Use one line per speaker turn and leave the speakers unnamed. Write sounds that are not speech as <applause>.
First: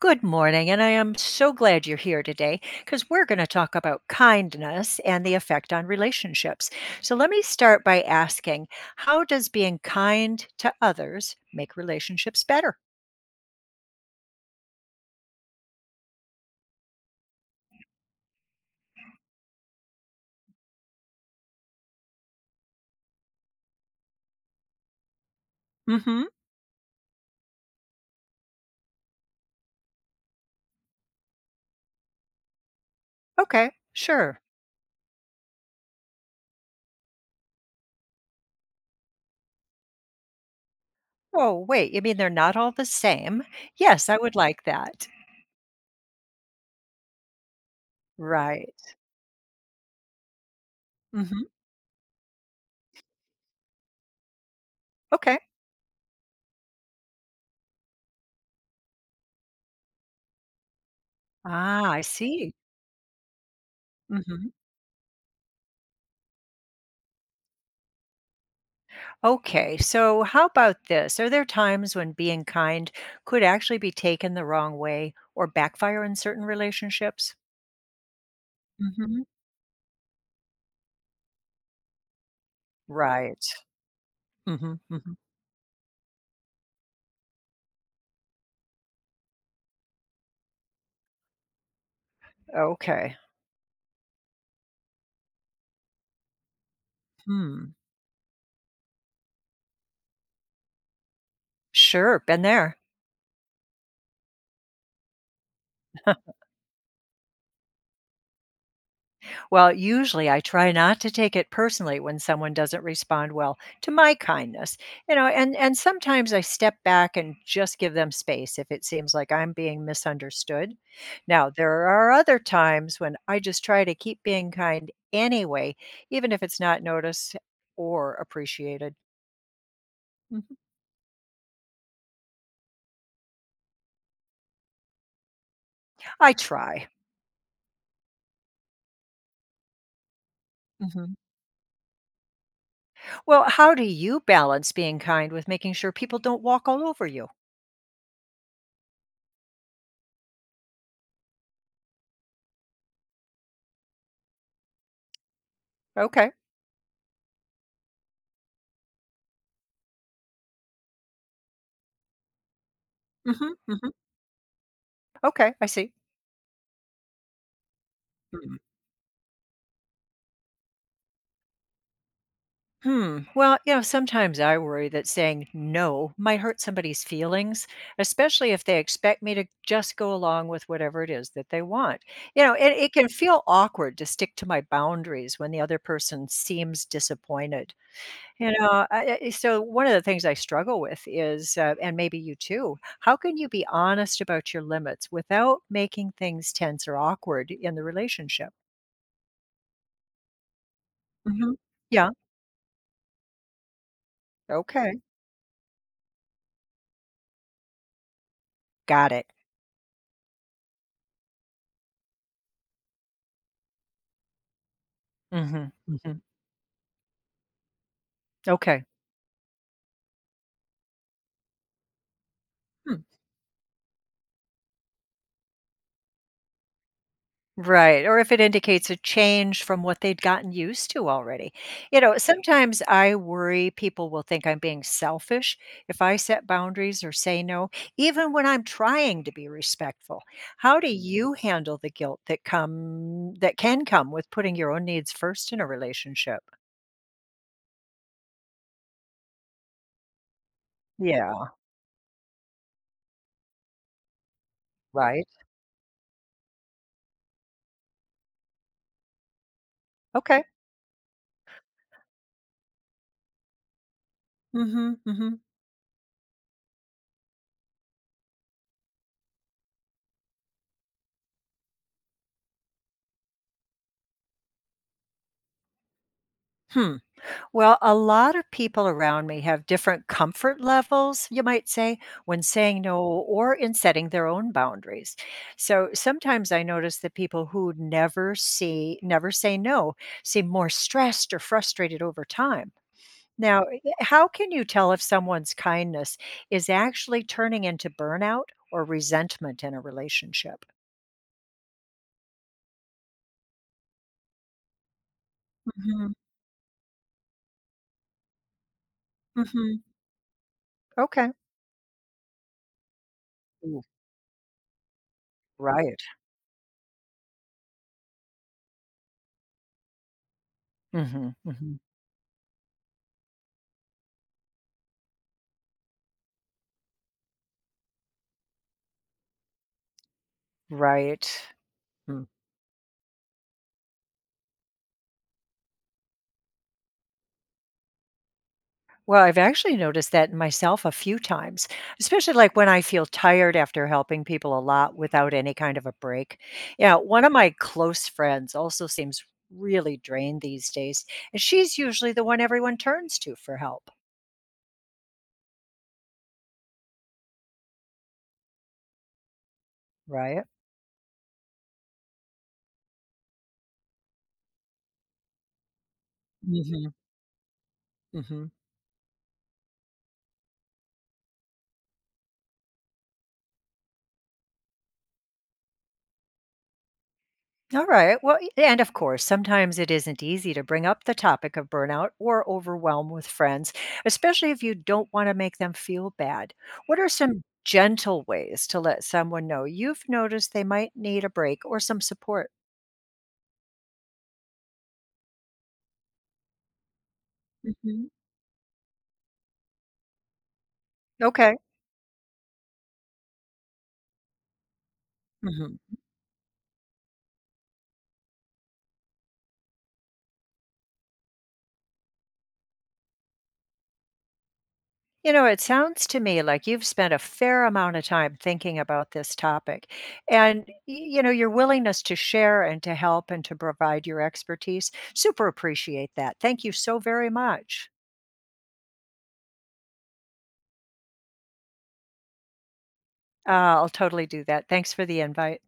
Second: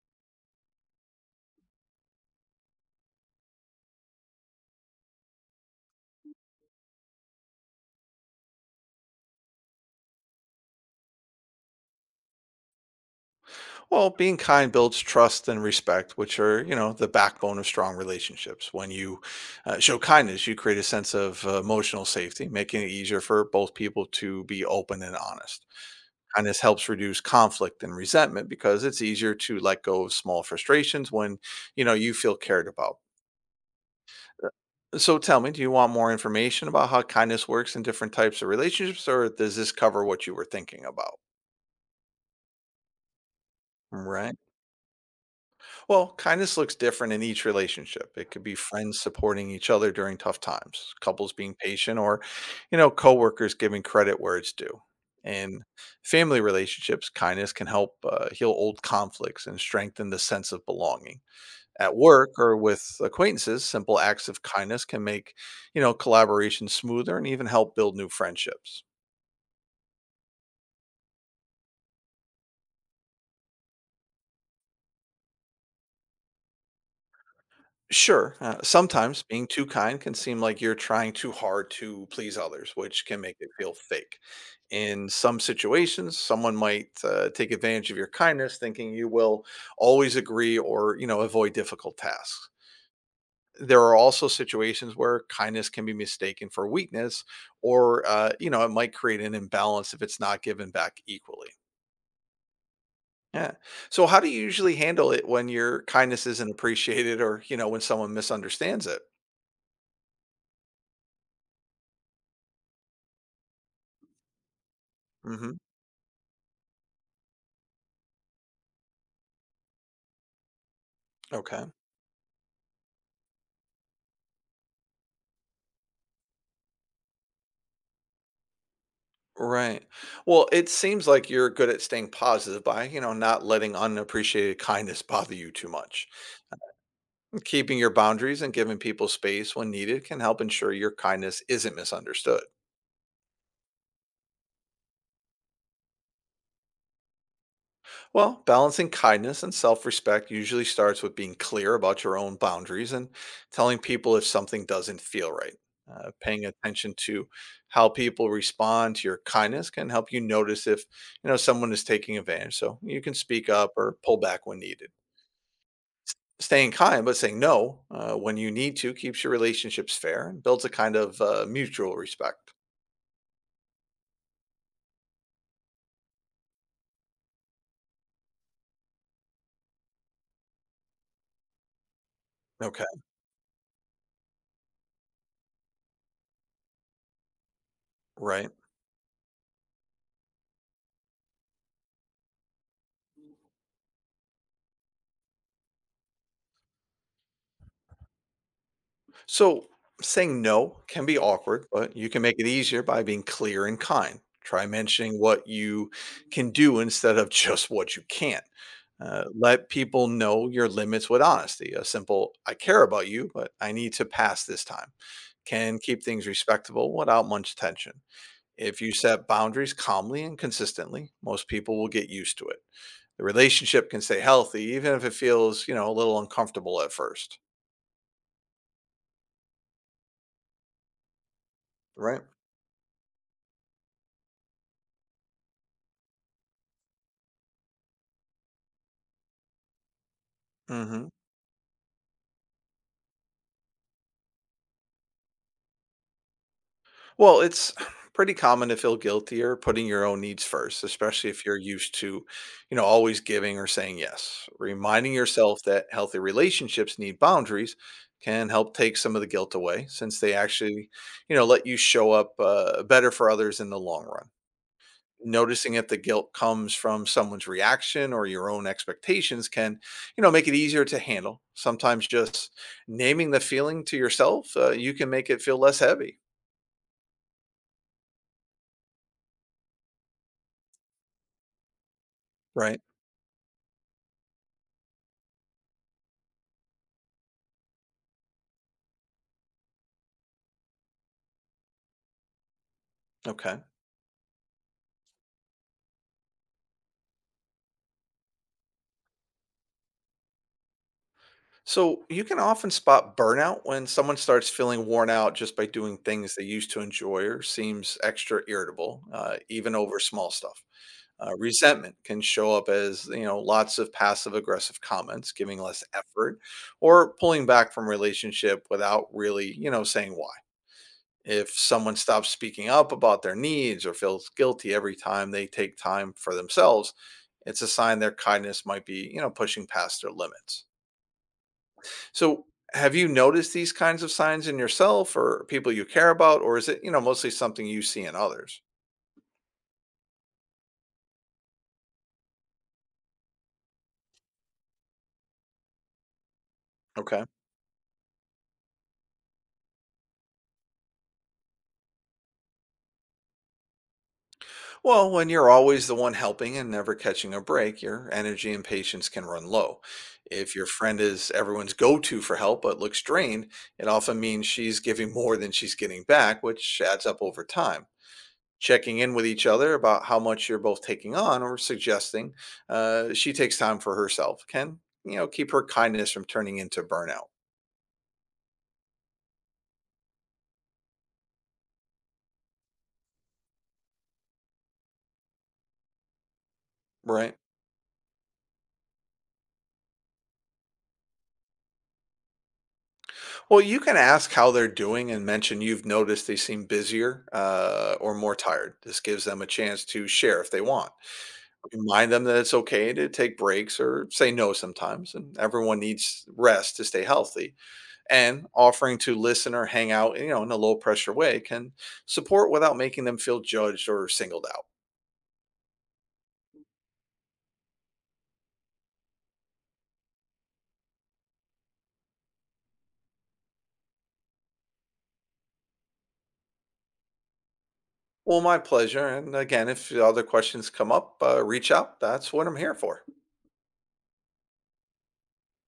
Good morning, and I am so glad you're here today because we're going to talk about kindness and the effect on relationships. So, let me start by asking how does being kind to others make relationships better?
Well, being kind builds trust and respect, which are, you know, the backbone of strong relationships. When you show kindness, you create a sense of emotional safety, making it easier for both people to be open and honest.
Mm hmm.
Kindness helps reduce conflict and resentment because it's easier to let go of small frustrations when, you know, you feel cared about.
Okay, sure.
So tell me, do you want more information about how kindness works in different types of relationships, or does this cover what you were thinking about?
Oh, wait, you mean they're not all the same? Yes, I would
Right.
like that.
Well, kindness looks different in each relationship. It could be
Right.
friends supporting each other during tough times,
Mm
couples
hmm.
being patient, or, you know, coworkers giving credit where it's due.
Okay.
In family relationships, kindness can help heal old conflicts and strengthen the sense of belonging.
Ah,
At
I
work
see.
or with acquaintances, simple acts of
Mm-hmm.
kindness can make, you know, collaboration smoother and even help build new friendships.
Okay, so how about this? Are there times when being kind could actually be taken the wrong way or backfire in certain relationships?
Sure.
Hmm.
Sometimes being too kind can seem like you're trying too hard to please others, which can make
Right.
it feel fake.
hmm
In
hmm
some situations, someone might take advantage of your kindness, thinking you will always agree or, you know, avoid difficult tasks.
Okay.
There are also situations where kindness can be mistaken for weakness,
Hmm.
or, you know, it might create an imbalance if it's not given back equally.
Sure. Been there.
Yeah. So, how do you usually handle it when your kindness isn't appreciated, or, you know, when someone misunderstands it?
Well, usually I try not to take it personally when someone doesn't respond well to my kindness.
Hmm.
And sometimes I step back and just give them space if it seems like I'm being misunderstood. Now,
Okay.
there are other times when I just try to keep being kind anyway, even if it's not noticed or appreciated.
Right. Well,
Mhm.
it seems like you're good at staying positive by, you know, not letting unappreciated kindness bother you too much.
I try.
Keeping your boundaries and giving people space when needed can help ensure your
Mhm.
kindness isn't misunderstood.
Well, how do you balance being kind with making sure people don't walk all over you?
Well, balancing kindness and self respect usually starts with being clear about your own boundaries and telling people if something doesn't feel right.
Okay.
Paying attention to how people respond to your kindness can help you notice if, you know, someone is taking advantage, so you can speak
Mhm.
up
Mhm.
or pull back when needed.
Okay, I see.
Staying kind, but saying no when you need to, keeps your relationships fair and builds a kind of mutual respect.
Hmm. Well, sometimes I worry that saying no might hurt somebody's feelings, especially if they expect me to just go along with whatever it is that they want. It,
Okay,
it can feel awkward to stick to my boundaries when the other person seems disappointed.
right.
So one of the things I struggle with is, and maybe you too, how can you be honest about your limits without making things tense or awkward in the relationship?
So saying no can be
Hmm.
awkward, but you
Yeah.
can make it easier by being clear and kind. Try
Okay.
mentioning what you can do instead of <laughs> just what you can't.
Got it.
Let people know your limits with honesty. A simple, I care about you, but I need to pass this time,
hmm
can keep
hmm
things respectable without much tension. If
Okay.
you set boundaries calmly and consistently, most people will get used to it.
Hmm.
The relationship can stay healthy, even if it feels, you know, a little uncomfortable at first,
Right, or if it indicates a change from what they'd gotten used to already.
right?
Sometimes I worry people will think I'm being selfish if I set boundaries or say no, even when I'm trying to be respectful. How do
Hmm.
you handle the guilt that can come with putting your own needs first in a relationship?
Well, it's <sighs> pretty common to feel guilty or putting your own needs first, especially if
Yeah,
you're used to, you know, always giving or saying yes. Reminding
right.
yourself that healthy relationships need boundaries can help take some of the guilt away, since they
Okay.
actually, you know, let you show up better for others in the long run.
Mhm. Mhm.
Noticing if the guilt comes from someone's reaction or your own expectations can, you know, make it easier to handle. Sometimes just naming the feeling to yourself, you can make it feel less heavy.
Hmm. Well, a lot of people around me have different comfort levels, you might say, when
Right.
saying no or in setting their own boundaries. So sometimes I notice that people who never say no, seem more stressed or frustrated over time.
Okay.
Now, how can you tell if someone's kindness is actually turning into burnout or resentment in a relationship?
So you can often spot burnout when someone starts feeling worn out just by doing
hmm
things they used to enjoy, or seems extra irritable even
hmm
over small stuff.
Okay.
Resentment can show up as, you know, lots
Ooh,
of passive aggressive comments, giving less
right.
effort, or pulling back from relationship without really, you know, saying why.
hmm
If
hmm
someone stops speaking up about their needs or feels guilty every time they take time for themselves, it's a sign their kindness might be, you know, pushing past their limits.
Right.
So have you noticed these kinds of signs in yourself or people you care about, or is it, you know, mostly something you see in others?
Well, I've actually noticed that in myself a few times, especially like when I feel tired after helping people a lot without any kind of a break. Yeah, one
Okay.
of my close friends also seems really drained these days, and she's usually the one everyone turns to for help,
Well, when you're always the one helping and never catching a break, your energy and patience can run low.
right?
If your friend is everyone's go to for help but looks drained, it often means she's giving more than she's getting back, which
hmm
adds up over time.
hmm
Checking in with each other about how much you're both taking on, or suggesting she takes time for herself, can, you know, keep her kindness from turning into burnout,
Alright, well, y and of course, sometimes it isn't easy to bring up the topic of burnout or overwhelm with friends, especially if you don't wanna make them feel bad. What are
right?
some gentle ways to let someone know you've noticed they might need a break or some support?
Well, you can ask how they're doing and mention you've noticed they seem busier
Mhm.
or more tired. This gives them a chance to share if they want.
Okay.
Remind them that it's okay to take breaks or say no sometimes, and
Mhm.
everyone needs rest to stay healthy, and offering to listen or hang out, you know, in a low pressure way, can support without making them feel judged or singled out.
It sounds to me like you've spent a fair amount of time thinking about this topic, and, your willingness to share and to help and to provide your expertise, super appreciate that. Thank you so very much.
Well, my pleasure. And again, if other questions come up, reach out. That's what I'm here for.
Uh, I'll totally do that. Thanks for the invite.